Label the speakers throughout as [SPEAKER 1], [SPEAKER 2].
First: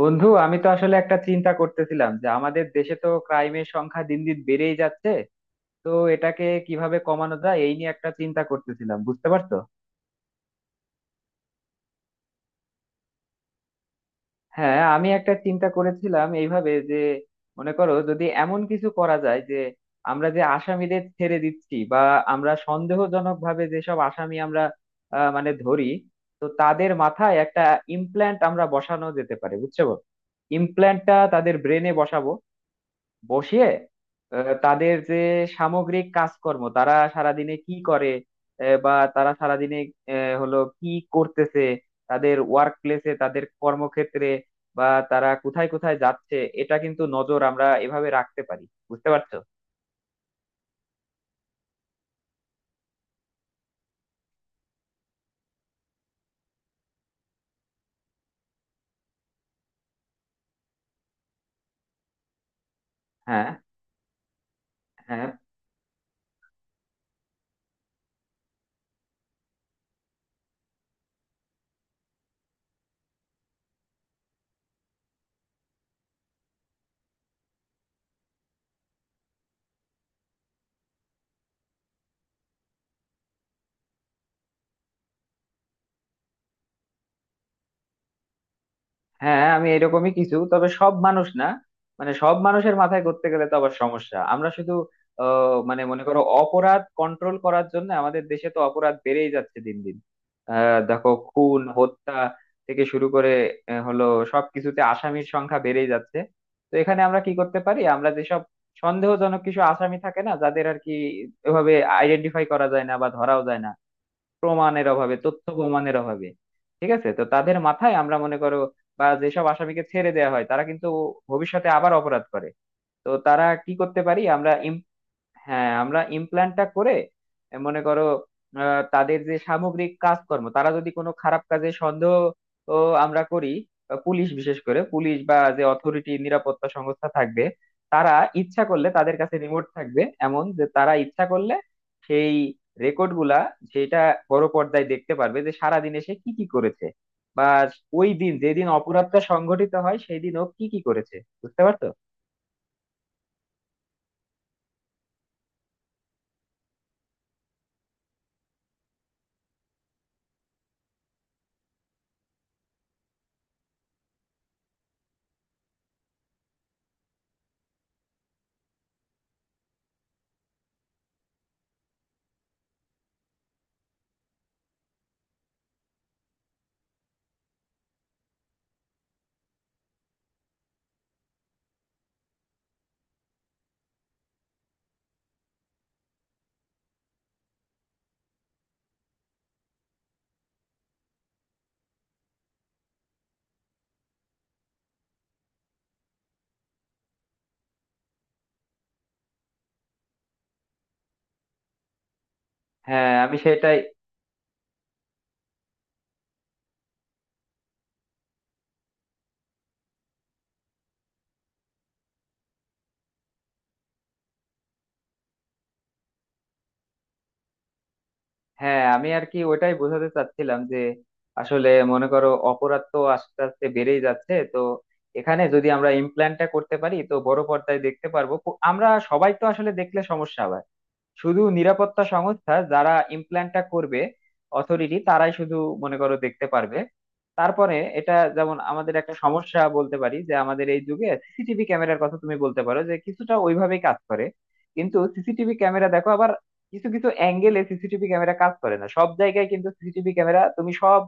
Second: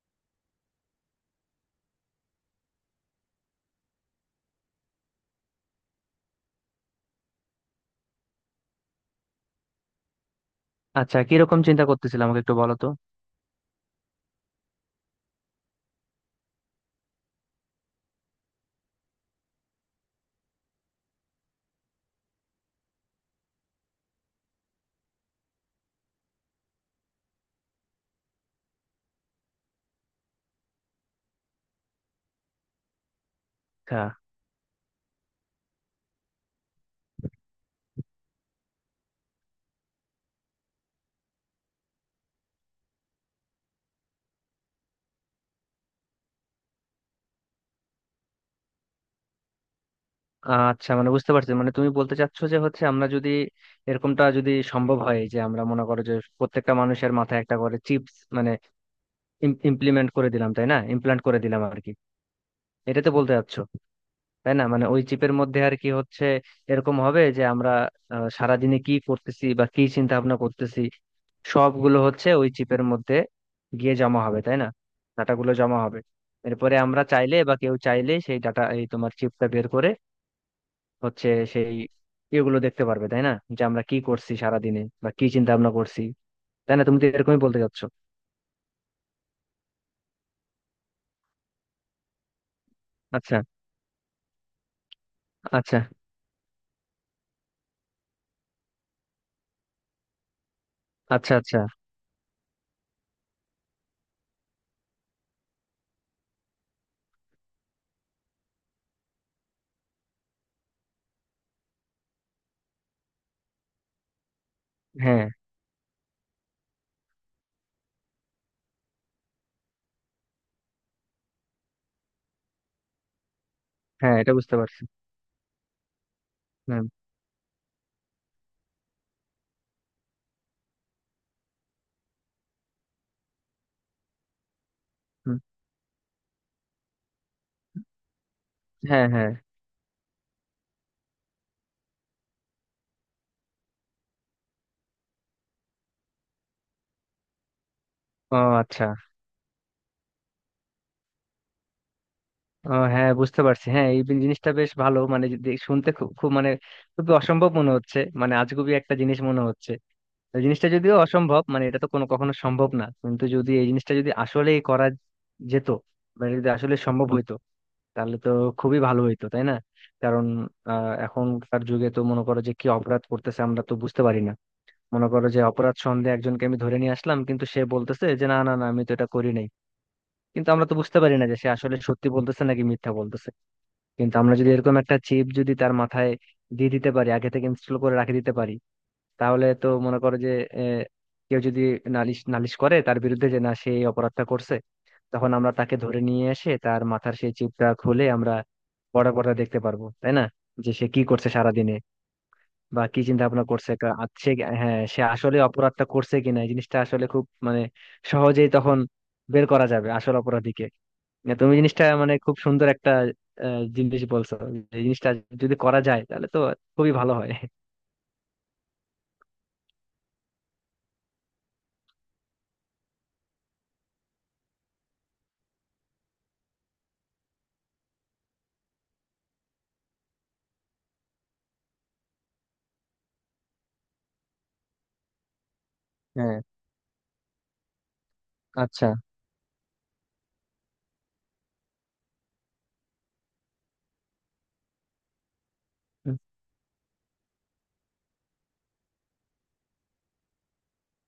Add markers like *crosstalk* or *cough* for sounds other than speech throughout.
[SPEAKER 1] বন্ধু, আমি তো আসলে একটা চিন্তা করতেছিলাম যে আমাদের দেশে তো ক্রাইমের সংখ্যা দিন দিন বেড়েই যাচ্ছে। তো এটাকে কিভাবে কমানো যায় এই নিয়ে একটা চিন্তা করতেছিলাম, বুঝতে পারছো।
[SPEAKER 2] আচ্ছা, কিরকম চিন্তা করতেছিল আমাকে একটু বলো তো।
[SPEAKER 1] হ্যাঁ, আমি একটা চিন্তা করেছিলাম এইভাবে যে মনে করো যদি এমন কিছু করা যায় যে আমরা যে আসামিদের ছেড়ে দিচ্ছি বা আমরা সন্দেহজনক ভাবে যেসব আসামি আমরা মানে ধরি, তো তাদের মাথায় একটা ইমপ্ল্যান্ট আমরা বসানো যেতে পারে, বুঝছো। ইমপ্ল্যান্টটা তাদের ব্রেনে বসাবো, বসিয়ে
[SPEAKER 2] আচ্ছা
[SPEAKER 1] তাদের যে সামগ্রিক কাজকর্ম, তারা সারাদিনে কি করে, বা তারা সারাদিনে আহ, হলো কি করতেছে, তাদের ওয়ার্ক প্লেসে, তাদের কর্মক্ষেত্রে, বা তারা কোথায় কোথায় যাচ্ছে, এটা কিন্তু নজর আমরা এভাবে রাখতে পারি, বুঝতে পারছো।
[SPEAKER 2] আচ্ছা, মানে বুঝতে পারছি। মানে তুমি বলতে চাচ্ছ যে হচ্ছে আমরা যদি এরকমটা যদি সম্ভব হয় যে আমরা মনে করো যে প্রত্যেকটা মানুষের মাথায় একটা করে চিপস, মানে ইমপ্লিমেন্ট করে দিলাম, তাই না? ইমপ্লান্ট করে দিলাম আর কি। এটা তো বলতে
[SPEAKER 1] হ্যাঁ,
[SPEAKER 2] চাচ্ছ, তাই না? মানে ওই
[SPEAKER 1] হ্যাঁ।
[SPEAKER 2] চিপের মধ্যে আর কি হচ্ছে এরকম হবে যে আমরা সারাদিনে কি করতেছি বা কি চিন্তা ভাবনা করতেছি সবগুলো হচ্ছে ওই চিপের মধ্যে গিয়ে জমা হবে, তাই না? ডাটাগুলো জমা হবে। এরপরে আমরা চাইলে বা কেউ চাইলে সেই ডাটা এই তোমার চিপটা বের করে হচ্ছে সেই ইয়েগুলো দেখতে পারবে, তাই না? যে আমরা কি করছি সারা দিনে বা কি চিন্তা ভাবনা করছি। তাই না? তুমি তো এরকমই বলতে চাচ্ছ।
[SPEAKER 1] হ্যাঁ, আমি এরকমই কিছু, তবে সব মানুষ না। মানে সব মানুষের মাথায় করতে
[SPEAKER 2] আচ্ছা
[SPEAKER 1] গেলে তো আবার সমস্যা, আমরা শুধু
[SPEAKER 2] আচ্ছা
[SPEAKER 1] মানে মনে করো অপরাধ কন্ট্রোল করার জন্য। আমাদের দেশে তো অপরাধ বেড়েই যাচ্ছে দিন দিন। দেখো,
[SPEAKER 2] আচ্ছা আচ্ছা।
[SPEAKER 1] খুন হত্যা থেকে শুরু করে আহ, হলো সবকিছুতে আসামির সংখ্যা বেড়েই যাচ্ছে। তো এখানে আমরা কি করতে পারি, আমরা যেসব সন্দেহজনক কিছু আসামি থাকে না, যাদের আর কি এভাবে আইডেন্টিফাই করা যায় না বা ধরাও যায় না, প্রমাণের অভাবে,
[SPEAKER 2] হ্যাঁ
[SPEAKER 1] তথ্য প্রমাণের অভাবে, ঠিক আছে। তো তাদের মাথায় আমরা মনে করো বা যেসব আসামিকে ছেড়ে দেওয়া হয় তারা কিন্তু ভবিষ্যতে আবার অপরাধ করে, তো তারা কি করতে
[SPEAKER 2] হ্যাঁ,
[SPEAKER 1] পারি
[SPEAKER 2] এটা
[SPEAKER 1] আমরা।
[SPEAKER 2] বুঝতে পারছি।
[SPEAKER 1] হ্যাঁ, আমরা ইমপ্ল্যান্টটা
[SPEAKER 2] হ্যাঁ।
[SPEAKER 1] করে মনে করো তাদের যে সামগ্রিক কাজকর্ম, তারা যদি কোনো খারাপ কাজে সন্দেহ ও আমরা করি পুলিশ, বিশেষ করে পুলিশ বা
[SPEAKER 2] হুম।
[SPEAKER 1] যে অথরিটি, নিরাপত্তা সংস্থা থাকবে, তারা ইচ্ছা করলে,
[SPEAKER 2] হ্যাঁ
[SPEAKER 1] তাদের
[SPEAKER 2] হ্যাঁ।
[SPEAKER 1] কাছে রিমোট থাকবে এমন, যে তারা ইচ্ছা করলে সেই রেকর্ড গুলা, সেটা বড় পর্দায় দেখতে পারবে যে সারাদিনে সে কি কি করেছে বা ওই দিন,
[SPEAKER 2] ও
[SPEAKER 1] যেদিন
[SPEAKER 2] আচ্ছা।
[SPEAKER 1] অপরাধটা সংঘটিত হয়, সেই দিন ও কি কি করেছে, বুঝতে পারছো।
[SPEAKER 2] ও হ্যাঁ, বুঝতে পারছি। হ্যাঁ, এই জিনিসটা বেশ ভালো। মানে শুনতে খুব খুব মানে খুবই অসম্ভব মনে হচ্ছে, মানে আজগুবি একটা জিনিস মনে হচ্ছে। এই জিনিসটা যদিও অসম্ভব, মানে এটা তো কোনো কখনো সম্ভব না, কিন্তু যদি এই জিনিসটা যদি আসলেই করা যেত, মানে যদি আসলে সম্ভব হইতো, তাহলে তো খুবই ভালো হইতো, তাই না? কারণ এখনকার যুগে তো মনে করো যে কি অপরাধ করতেছে আমরা তো বুঝতে পারি না। মনে করো যে অপরাধ সন্দেহে একজনকে আমি ধরে নিয়ে আসলাম, কিন্তু সে বলতেছে যে না না না, আমি তো এটা করি নাই। কিন্তু আমরা তো বুঝতে পারি না যে সে আসলে সত্যি বলতেছে নাকি মিথ্যা বলতেছে। কিন্তু আমরা যদি এরকম একটা চিপ যদি তার মাথায় দিয়ে দিতে পারি, আগে থেকে ইনস্টল করে রাখে দিতে পারি, তাহলে তো মনে করো যে আহ, কেউ যদি নালিশ নালিশ করে তার বিরুদ্ধে যে না সে এই অপরাধটা করছে, তখন আমরা তাকে ধরে নিয়ে এসে তার মাথার সেই চিপটা খুলে আমরা বড় পর্দায় দেখতে পারবো, তাই না? যে সে কি করছে সারাদিনে বা কি
[SPEAKER 1] হ্যাঁ,
[SPEAKER 2] চিন্তা
[SPEAKER 1] আমি
[SPEAKER 2] ভাবনা করছে।
[SPEAKER 1] সেটাই।
[SPEAKER 2] সে হ্যাঁ সে আসলে অপরাধটা করছে কিনা এই জিনিসটা আসলে খুব মানে সহজেই তখন বের করা যাবে আসল অপরাধীকে। না, তুমি জিনিসটা মানে খুব সুন্দর একটা জিনিস বলছো। এই জিনিসটা যদি করা যায় তাহলে তো খুবই ভালো হয়।
[SPEAKER 1] হ্যাঁ, আমি আর কি ওইটাই বোঝাতে চাচ্ছিলাম যে আসলে মনে করো অপরাধ তো আস্তে আস্তে বেড়েই যাচ্ছে। তো এখানে যদি আমরা ইমপ্ল্যান্টটা করতে পারি, তো বড় পর্দায় দেখতে পারবো। আমরা সবাই তো আসলে দেখলে সমস্যা, শুধু নিরাপত্তা সংস্থা যারা ইমপ্ল্যান্টটা করবে, অথরিটি, তারাই শুধু মনে করো
[SPEAKER 2] হ্যাঁ।
[SPEAKER 1] দেখতে পারবে। তারপরে এটা যেমন
[SPEAKER 2] আচ্ছা।
[SPEAKER 1] আমাদের একটা সমস্যা বলতে পারি যে আমাদের এই যুগে সিসিটিভি ক্যামেরার কথা তুমি বলতে পারো, যে কিছুটা ওইভাবেই কাজ করে। কিন্তু সিসিটিভি ক্যামেরা দেখো আবার কিছু কিছু অ্যাঙ্গেলে সিসিটিভি ক্যামেরা কাজ করে না, সব জায়গায়। কিন্তু সিসিটিভি ক্যামেরা তুমি সব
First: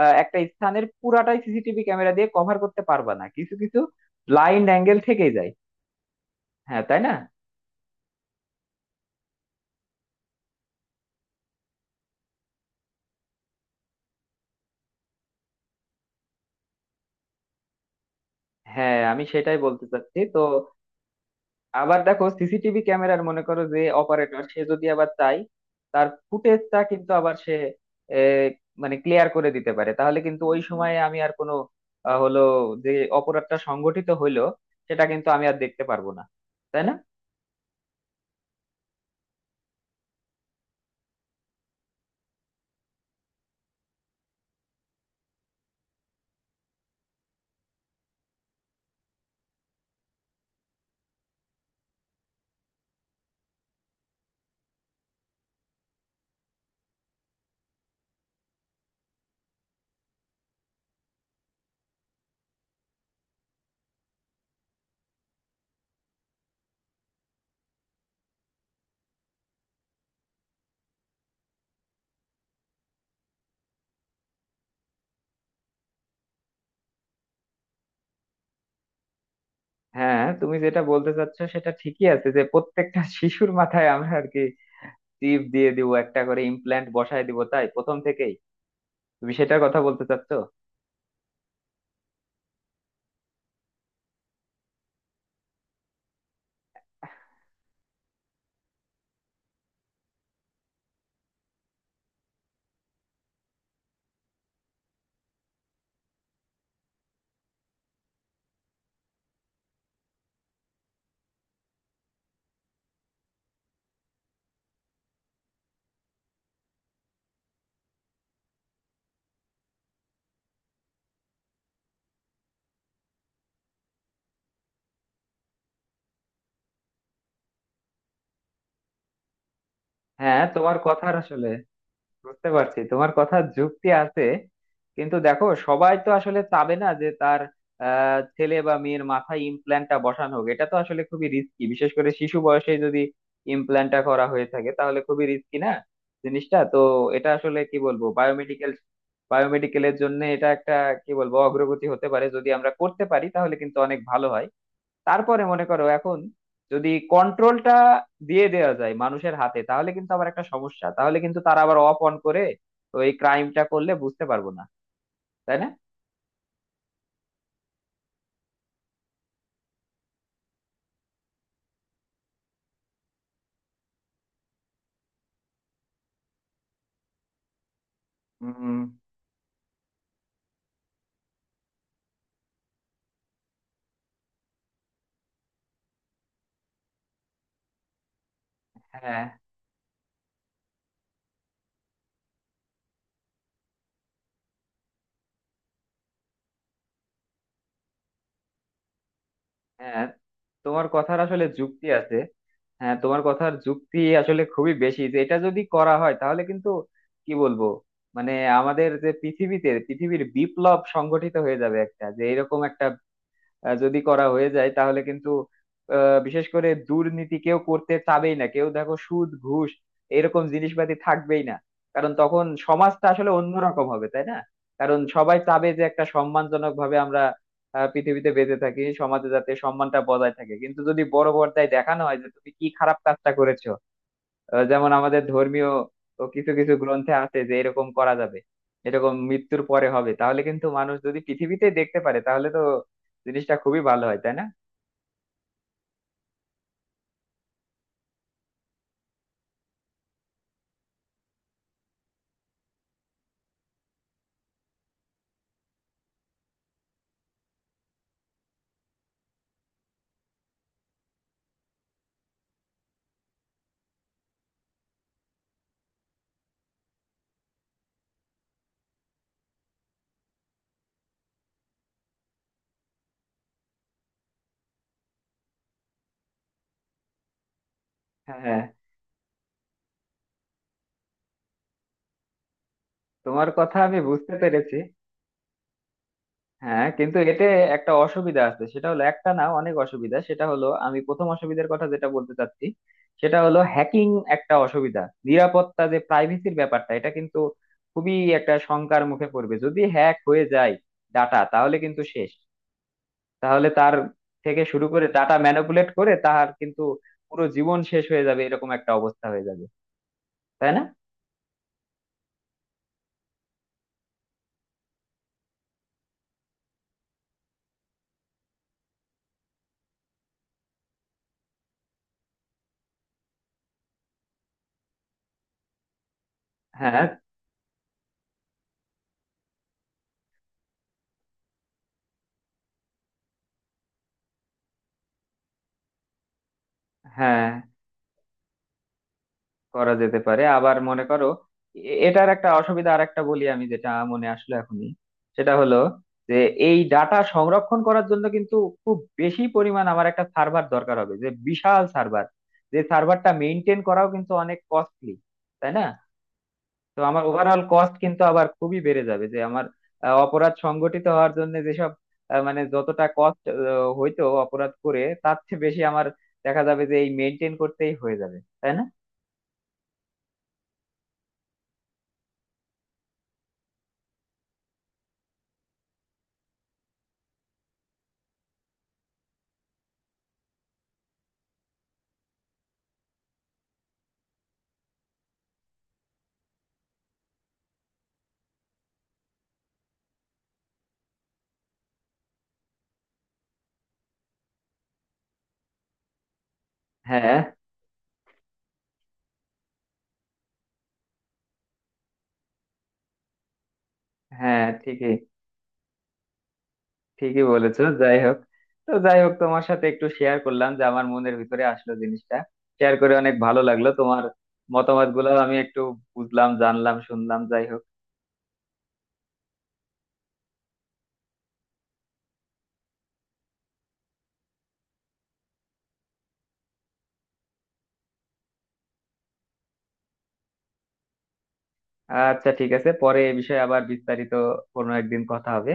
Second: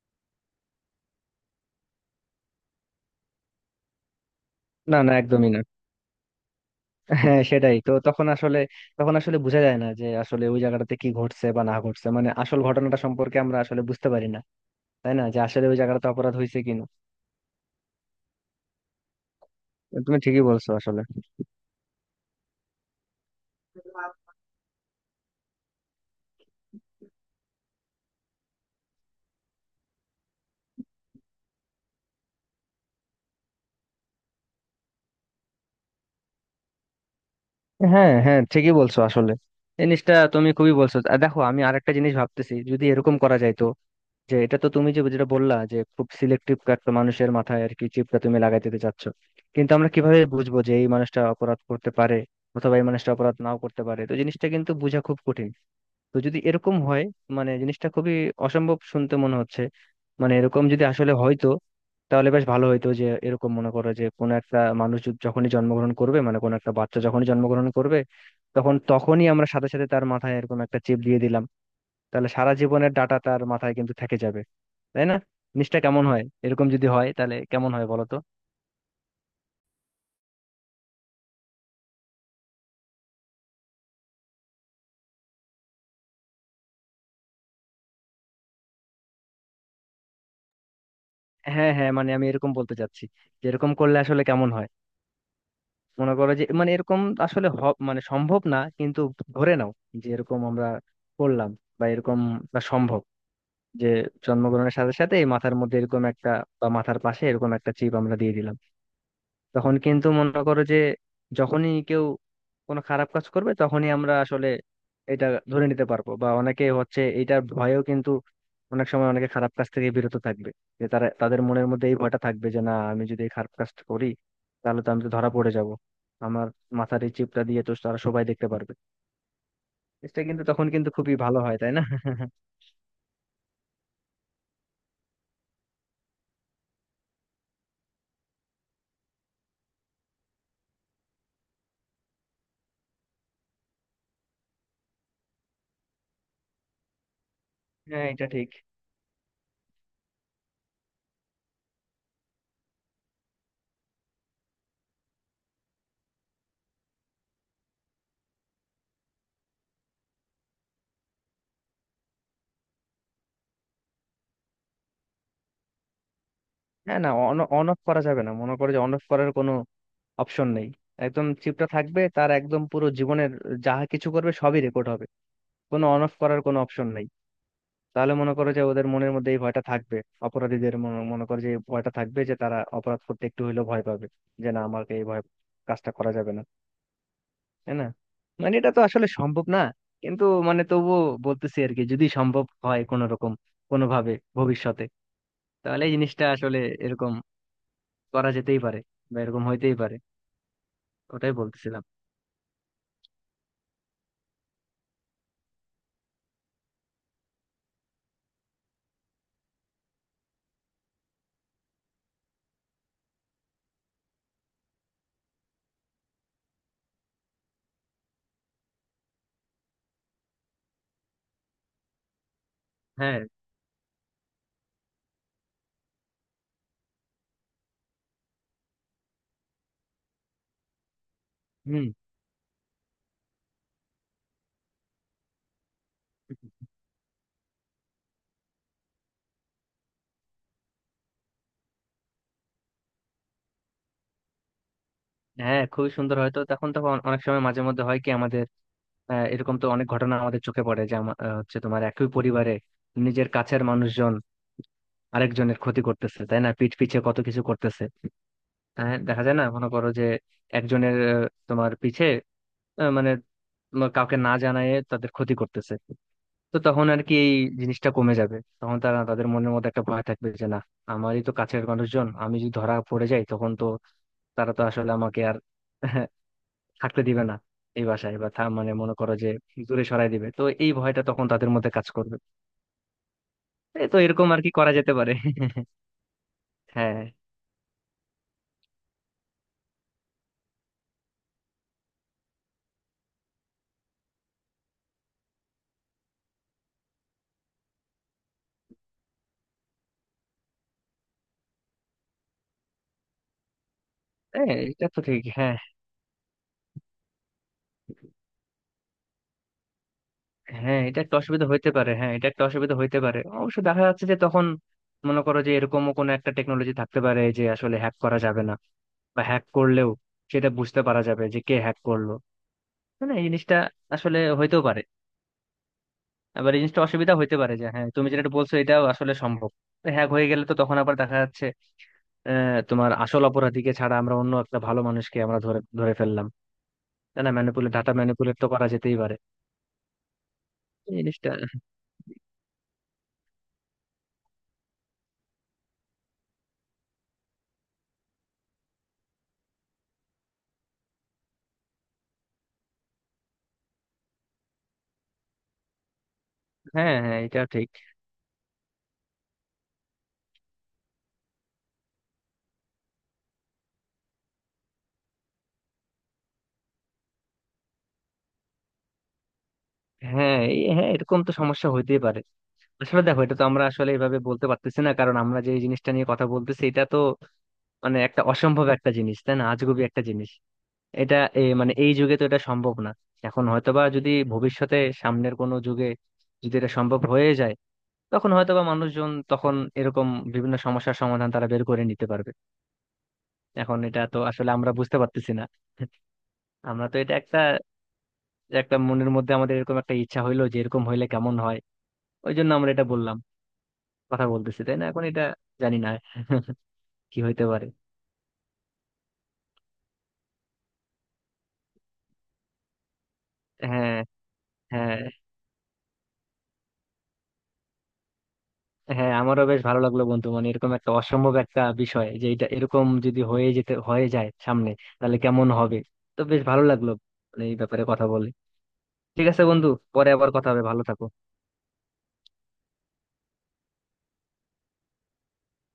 [SPEAKER 1] একটা স্থানের পুরাটাই সিসিটিভি ক্যামেরা দিয়ে কভার করতে পারবা না, কিছু কিছু ব্লাইন্ড অ্যাঙ্গেল
[SPEAKER 2] না না,
[SPEAKER 1] থেকেই যায়।
[SPEAKER 2] একদমই না।
[SPEAKER 1] হ্যাঁ, তাই না।
[SPEAKER 2] হ্যাঁ, সেটাই তো। তখন আসলে তখন আসলে বোঝা যায় না যে আসলে ওই জায়গাটাতে কি ঘটছে বা না ঘটছে, মানে আসল ঘটনাটা সম্পর্কে আমরা আসলে বুঝতে পারি না, তাই না? যে আসলে ওই জায়গাটাতে অপরাধ হয়েছে কিনা।
[SPEAKER 1] হ্যাঁ, আমি সেটাই বলতে
[SPEAKER 2] তুমি
[SPEAKER 1] চাচ্ছি। তো
[SPEAKER 2] ঠিকই বলছো আসলে।
[SPEAKER 1] আবার দেখো, সিসিটিভি ক্যামেরার মনে করো যে অপারেটর, সে যদি আবার চাই, তার ফুটেজটা কিন্তু আবার সে এ, মানে ক্লিয়ার করে দিতে পারে। তাহলে কিন্তু ওই সময়ে আমি আর কোনো আহ, হলো যে অপরাধটা সংগঠিত হইলো, সেটা কিন্তু আমি আর দেখতে পারবো না, তাই না।
[SPEAKER 2] হ্যাঁ হ্যাঁ, ঠিকই বলছো আসলে। এই জিনিসটা তুমি খুবই বলছো। আর দেখো আমি আরেকটা জিনিস ভাবতেছি, যদি এরকম করা যায় তো, যে এটা তো তুমি যে যেটা বললা যে খুব সিলেক্টিভ একটা মানুষের মাথায় আর কি চিপটা তুমি লাগাই দিতে চাচ্ছ। কিন্তু আমরা কিভাবে বুঝবো যে এই মানুষটা অপরাধ করতে পারে অথবা এই মানুষটা অপরাধ নাও করতে পারে? তো জিনিসটা কিন্তু বোঝা খুব কঠিন। তো যদি এরকম হয়, মানে জিনিসটা খুবই অসম্ভব শুনতে মনে হচ্ছে, মানে এরকম যদি আসলে হয়তো, তাহলে বেশ ভালো হইতো। যে এরকম মনে করো যে কোনো একটা মানুষ যখনই জন্মগ্রহণ করবে, মানে কোনো একটা বাচ্চা যখনই জন্মগ্রহণ করবে তখন তখনই আমরা সাথে সাথে তার মাথায় এরকম একটা চিপ দিয়ে দিলাম, তাহলে সারা জীবনের ডাটা তার মাথায় কিন্তু থেকে যাবে, তাই না? জিনিসটা কেমন হয়, এরকম যদি হয় তাহলে কেমন হয় বলো তো।
[SPEAKER 1] হ্যাঁ, তুমি যেটা বলতে চাচ্ছ সেটা ঠিকই আছে, যে প্রত্যেকটা *laughs* শিশুর মাথায় আমরা আর কি চিপ দিয়ে দিব, একটা করে ইমপ্ল্যান্ট বসায় দিব, তাই প্রথম থেকেই, তুমি সেটার কথা বলতে চাচ্ছ।
[SPEAKER 2] হ্যাঁ হ্যাঁ, মানে আমি এরকম বলতে চাচ্ছি যে এরকম করলে আসলে কেমন হয়। মনে করো যে মানে এরকম আসলে মানে সম্ভব না, কিন্তু ধরে নাও যে এরকম আমরা করলাম, বা এরকম বা সম্ভব যে জন্মগ্রহণের সাথে সাথে এই মাথার মধ্যে এরকম একটা বা মাথার পাশে এরকম একটা চিপ আমরা দিয়ে দিলাম। তখন কিন্তু মনে করো যে যখনই কেউ কোনো খারাপ কাজ করবে তখনই আমরা আসলে এটা ধরে নিতে পারবো, বা অনেকে হচ্ছে এটার ভয়েও কিন্তু অনেক সময় অনেকে খারাপ কাজ থেকে বিরত থাকবে। যে তারা তাদের মনের মধ্যে এই ভয়টা থাকবে যে না, আমি যদি এই খারাপ কাজটা করি তাহলে তো আমি তো ধরা পড়ে যাব। আমার মাথার এই চিপটা দিয়ে তো তারা সবাই দেখতে পারবে। এটা
[SPEAKER 1] হ্যাঁ,
[SPEAKER 2] কিন্তু তখন
[SPEAKER 1] তোমার
[SPEAKER 2] কিন্তু
[SPEAKER 1] কথার
[SPEAKER 2] খুবই ভালো
[SPEAKER 1] আসলে
[SPEAKER 2] হয়, তাই না? *laughs*
[SPEAKER 1] বুঝতে পারছি, তোমার কথা যুক্তি আছে। কিন্তু দেখো, সবাই তো আসলে চাবে না যে তার ছেলে বা মেয়ের মাথায় ইমপ্ল্যান্টটা বসানো হোক। এটা তো আসলে খুবই রিস্কি, বিশেষ করে শিশু বয়সে যদি ইমপ্ল্যান্টটা করা হয়ে থাকে তাহলে খুবই রিস্কি না জিনিসটা তো। এটা আসলে কি বলবো,
[SPEAKER 2] হ্যাঁ, এটা ঠিক।
[SPEAKER 1] বায়োমেডিকেল, বায়োমেডিকেলের জন্য এটা একটা, কি বলবো, অগ্রগতি হতে পারে। যদি আমরা করতে পারি তাহলে কিন্তু অনেক ভালো হয়। তারপরে মনে করো এখন যদি কন্ট্রোলটা দিয়ে দেওয়া যায় মানুষের হাতে, তাহলে কিন্তু আবার একটা সমস্যা, তাহলে কিন্তু তারা আবার অফ অন করে ওই ক্রাইমটা করলে বুঝতে পারবো না, তাই না।
[SPEAKER 2] হ্যাঁ না, অন অন অফ করা যাবে না। মনে করো যে অন অফ করার কোনো অপশন নেই। একদম চিপটা থাকবে তার একদম পুরো জীবনের, যাহা কিছু করবে সবই রেকর্ড হবে, কোনো অন অফ করার কোনো অপশন নেই। তাহলে মনে করো যে
[SPEAKER 1] উম,
[SPEAKER 2] ওদের মনের মধ্যে এই ভয়টা থাকবে, অপরাধীদের মনে মনে করো যে এই ভয়টা থাকবে যে তারা অপরাধ করতে একটু হলেও ভয় পাবে, যে না আমাকে এই ভয় কাজটা করা যাবে না, তাই না? মানে এটা তো আসলে
[SPEAKER 1] হ্যাঁ।
[SPEAKER 2] সম্ভব না, কিন্তু মানে তবুও বলতেছি আর কি, যদি সম্ভব হয় কোনো রকম কোনোভাবে ভবিষ্যতে, তাহলে এই জিনিসটা আসলে এরকম করা যেতেই পারে বা এরকম হইতেই পারে।
[SPEAKER 1] হ্যাঁ, তোমার কথার
[SPEAKER 2] ওটাই
[SPEAKER 1] আসলে
[SPEAKER 2] বলতেছিলাম।
[SPEAKER 1] যুক্তি আছে। হ্যাঁ, তোমার কথার যুক্তি আসলে খুবই বেশি, যে এটা যদি করা হয় তাহলে কিন্তু, কি বলবো, মানে আমাদের যে পৃথিবীতে পৃথিবীর বিপ্লব সংগঠিত হয়ে যাবে একটা, যে এরকম একটা যদি করা হয়ে যায় তাহলে কিন্তু বিশেষ করে দুর্নীতি কেউ করতে চাবেই না। কেউ দেখো সুদ ঘুষ এরকম জিনিসপাতি থাকবেই না, কারণ তখন সমাজটা
[SPEAKER 2] হ্যাঁ।
[SPEAKER 1] আসলে অন্যরকম হবে, তাই না। কারণ সবাই চাবে যে একটা সম্মানজনক ভাবে আমরা পৃথিবীতে বেঁচে থাকি, সমাজে যাতে সম্মানটা বজায় থাকে। কিন্তু যদি বড় পর্দায়
[SPEAKER 2] হুম।
[SPEAKER 1] দেখানো হয় যে তুমি কি খারাপ কাজটা করেছো, যেমন আমাদের ধর্মীয় ও কিছু কিছু গ্রন্থে আছে যে এরকম করা যাবে, এরকম মৃত্যুর পরে হবে, তাহলে কিন্তু মানুষ যদি পৃথিবীতে দেখতে পারে তাহলে তো জিনিসটা খুবই ভালো হয়, তাই না।
[SPEAKER 2] হ্যাঁ, খুবই সুন্দর হয়তো। তখন তখন অনেক সময় মাঝে মধ্যে হয় কি আমাদের এরকম তো অনেক ঘটনা আমাদের চোখে পড়ে যে হচ্ছে তোমার একই পরিবারে নিজের কাছের মানুষজন আরেকজনের ক্ষতি করতেছে, তাই না? পিঠ পিছে কত কিছু করতেছে। হ্যাঁ দেখা যায় না, মনে করো যে একজনের তোমার পিছে মানে তোমার কাউকে না জানায় তাদের ক্ষতি করতেছে। তো তখন আর কি এই জিনিসটা কমে যাবে। তখন তারা তাদের মনের মধ্যে একটা ভয় থাকবে যে না, আমারই তো কাছের মানুষজন, আমি যদি ধরা পড়ে যাই তখন তো তারা তো আসলে আমাকে আর *laughs* থাকতে দিবে না এই বাসায় বা
[SPEAKER 1] হ্যাঁ, হ্যাঁ।
[SPEAKER 2] মানে মনে করো যে দূরে সরাই দিবে। তো এই ভয়টা তখন তাদের মধ্যে কাজ করবে।
[SPEAKER 1] তোমার কথা
[SPEAKER 2] এই তো,
[SPEAKER 1] আমি
[SPEAKER 2] এরকম
[SPEAKER 1] বুঝতে
[SPEAKER 2] আর কি করা
[SPEAKER 1] পেরেছি।
[SPEAKER 2] যেতে পারে। *laughs*
[SPEAKER 1] হ্যাঁ,
[SPEAKER 2] হ্যাঁ
[SPEAKER 1] কিন্তু এতে একটা অসুবিধা আছে, সেটা হলো একটা না, অনেক অসুবিধা। সেটা হলো, আমি প্রথম অসুবিধার কথা যেটা বলতে চাচ্ছি, সেটা হলো হ্যাকিং, একটা অসুবিধা। নিরাপত্তা, যে প্রাইভেসির ব্যাপারটা এটা কিন্তু খুবই একটা শঙ্কার মুখে পড়বে। যদি হ্যাক হয়ে যায় ডাটা, তাহলে কিন্তু শেষ, তাহলে তার
[SPEAKER 2] হ্যাঁ,
[SPEAKER 1] থেকে শুরু
[SPEAKER 2] এটা তো
[SPEAKER 1] করে,
[SPEAKER 2] ঠিক।
[SPEAKER 1] ডাটা
[SPEAKER 2] হ্যাঁ
[SPEAKER 1] ম্যানিপুলেট করে, তার কিন্তু পুরো জীবন শেষ হয়ে যাবে, এরকম একটা অবস্থা হয়ে যাবে, তাই
[SPEAKER 2] হ্যাঁ,
[SPEAKER 1] না।
[SPEAKER 2] এটা একটা অসুবিধা হইতে পারে। হ্যাঁ, এটা একটা অসুবিধা হইতে পারে। অবশ্য দেখা যাচ্ছে যে তখন মনে করো যে এরকমও কোনো একটা টেকনোলজি থাকতে পারে যে আসলে হ্যাক করা যাবে না, বা হ্যাক করলেও সেটা বুঝতে পারা যাবে যে কে হ্যাক করলো। মানে এই জিনিসটা আসলে হইতেও পারে। আবার এই জিনিসটা
[SPEAKER 1] হ্যাঁ,
[SPEAKER 2] অসুবিধা হইতে পারে, যে হ্যাঁ তুমি যেটা বলছো এটাও আসলে সম্ভব। হ্যাক হয়ে গেলে তো তখন আবার দেখা যাচ্ছে তোমার আসল অপরাধীকে ছাড়া আমরা অন্য একটা ভালো মানুষকে আমরা ধরে ধরে ফেললাম, তাই না?
[SPEAKER 1] হ্যাঁ,
[SPEAKER 2] ম্যানিপুলেট, ডাটা ম্যানিপুলেট তো করা যেতেই পারে
[SPEAKER 1] করা যেতে পারে। আবার
[SPEAKER 2] এই
[SPEAKER 1] মনে করো
[SPEAKER 2] জিনিসটা।
[SPEAKER 1] এটার একটা অসুবিধা আর একটা বলি, আমি যেটা মনে আসলো এখনই। সেটা হলো যে এই ডাটা সংরক্ষণ করার জন্য কিন্তু খুব বেশি পরিমাণ আমার একটা সার্ভার দরকার হবে, যে বিশাল সার্ভার, যে সার্ভারটা মেইনটেইন করাও কিন্তু অনেক কস্টলি, তাই না।
[SPEAKER 2] হ্যাঁ
[SPEAKER 1] তো
[SPEAKER 2] হ্যাঁ,
[SPEAKER 1] আমার
[SPEAKER 2] এটা
[SPEAKER 1] ওভারঅল
[SPEAKER 2] ঠিক।
[SPEAKER 1] কস্ট কিন্তু আবার খুবই বেড়ে যাবে, যে আমার অপরাধ সংগঠিত হওয়ার জন্য যেসব, মানে যতটা কস্ট হইতো অপরাধ করে, তার চেয়ে বেশি আমার দেখা যাবে যে এই মেনটেন করতেই হয়ে যাবে, তাই না।
[SPEAKER 2] হ্যাঁ হ্যাঁ, এরকম তো সমস্যা হইতেই পারে। আসলে দেখো এটা তো আমরা আসলে এইভাবে বলতে পারতেছি না, কারণ আমরা যে এই জিনিসটা নিয়ে কথা বলতেছি এটা তো মানে একটা অসম্ভব একটা জিনিস, তাই না? আজগুবি একটা জিনিস। এটা মানে এই যুগে তো এটা সম্ভব না। এখন হয়তোবা যদি ভবিষ্যতে সামনের কোনো যুগে যদি এটা সম্ভব হয়ে যায়, তখন হয়তোবা মানুষজন তখন এরকম বিভিন্ন সমস্যার সমাধান তারা বের করে নিতে পারবে। এখন এটা তো আসলে আমরা বুঝতে পারতেছি না। আমরা তো এটা
[SPEAKER 1] হ্যাঁ,
[SPEAKER 2] একটা একটা মনের মধ্যে আমাদের এরকম একটা ইচ্ছা হইলো যে এরকম হইলে কেমন হয়, ওই জন্য আমরা এটা বললাম, কথা বলতেছি,
[SPEAKER 1] হ্যাঁ,
[SPEAKER 2] তাই না? এখন
[SPEAKER 1] ঠিকই।
[SPEAKER 2] এটা জানি না *laughs* কি হইতে
[SPEAKER 1] ঠিকই
[SPEAKER 2] পারে।
[SPEAKER 1] বলেছো। যাই হোক, তো যাই হোক, তোমার সাথে একটু শেয়ার করলাম যে আমার মনের ভিতরে আসলো জিনিসটা, শেয়ার করে অনেক ভালো লাগলো।
[SPEAKER 2] হ্যাঁ।
[SPEAKER 1] তোমার
[SPEAKER 2] হ্যাঁ।
[SPEAKER 1] মতামত গুলো আমি একটু বুঝলাম, জানলাম, শুনলাম। যাই হোক,
[SPEAKER 2] হ্যাঁ, আমারও বেশ ভালো লাগলো বন্ধু। মানে এরকম একটা অসম্ভব একটা বিষয় যে এটা এরকম যদি হয়ে যায় সামনে, তাহলে কেমন হবে। তো বেশ ভালো লাগলো মানে এই ব্যাপারে কথা বলে। ঠিক আছে বন্ধু, পরে আবার কথা হবে। ভালো থাকো।
[SPEAKER 1] আচ্ছা, ঠিক আছে, পরে এ বিষয়ে আবার বিস্তারিত কোনো একদিন কথা হবে।